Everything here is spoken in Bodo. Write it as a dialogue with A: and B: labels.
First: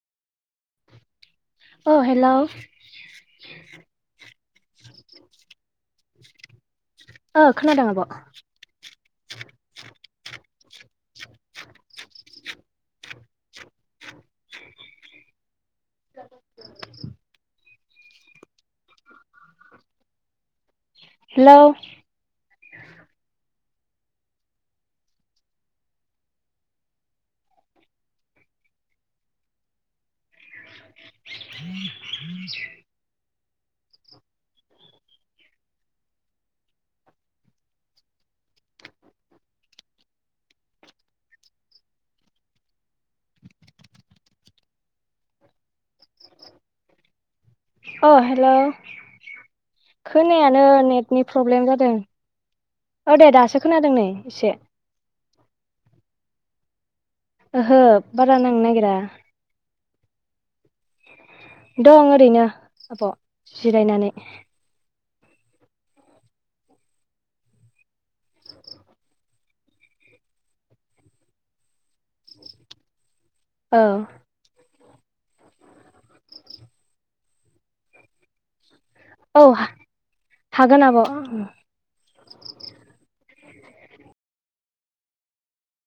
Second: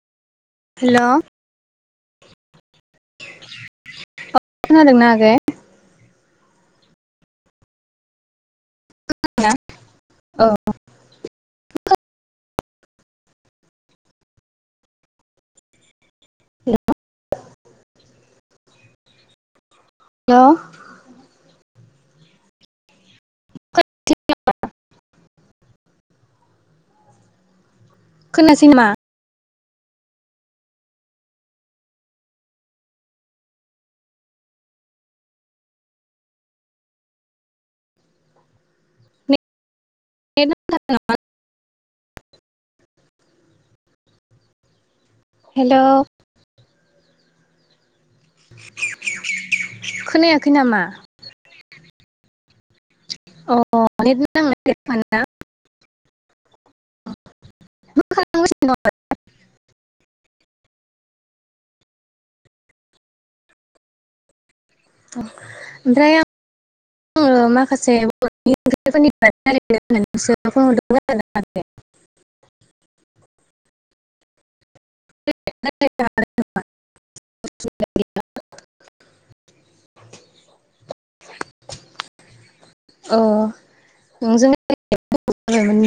A: हेल'
B: अ हेल'
A: खोनादोंना आगै?
B: औ खोनादों आब'
A: खोनादोंना औ हेल' हेल'
B: हेल'
A: [unintelligible] खोनासै नामा? [unintelligible] हेल'
B: अ हेलौ
A: खोनायाखै
B: खोनायानो
A: नामा
B: नेटनि प्रब्लेम जादों औ दे
A: अ
B: दासो खोनादों नै
A: नेट नांनो
B: एसे
A: नागिरखा ना मा
B: ओहो बारा नांनो
A: खालामगासिनो
B: नागिरा दं ओरैनो आब' जिरायनानै
A: ओमफ्राय आङो माखासे बर'नि ओंफोरनि थाखाय रायदों होननानै नोंसोरो फन हरदोंमोन आरो [unintelligible]
B: औ
A: [unintelligible]
B: औ हा-हागोन आब'
A: अ नोंजों [unintelligible]